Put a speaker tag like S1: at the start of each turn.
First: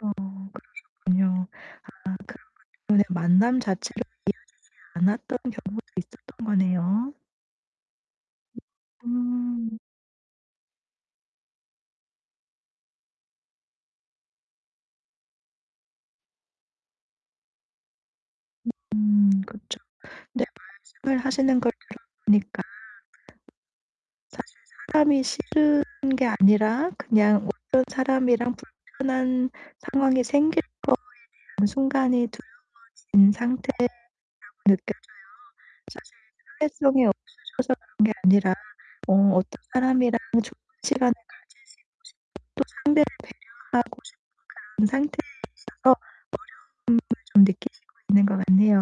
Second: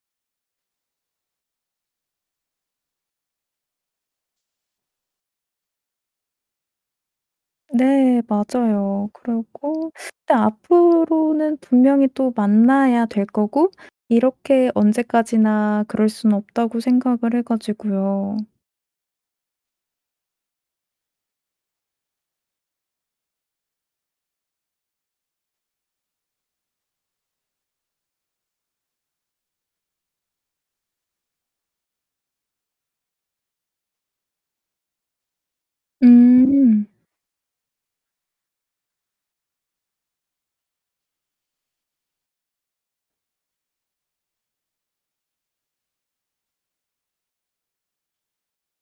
S1: 아 그러셨군요. 아 그러면 그냥 만남 자체로 이어지지 않았던 경우도 있었던 거네요.
S2: 네 맞아요.
S1: 음.
S2: 그리고 근데 앞으로는 분명히 또 만나야 될 거고 이렇게 언제까지나 그럴 순 없다고 생각을 해 가지고요.
S1: 음 그렇죠. 네 말씀을 하시는 걸 들어 보니까 사실 사람이 싫은 게 아니라 그냥 어떤 사람이랑 불편한 상황이 생길 거에 대한 순간이 두려워진 상태라고 느껴져요. 사실
S2: 음.
S1: 사회성이 없으셔서 그런 게 아니라 어 어떤 사람이랑 좋은 시간을 가지시고 싶어서 상대를 배려하고 싶은 그런 상태에 있어서 어려움을 좀 느끼시고 있는 것 같네요.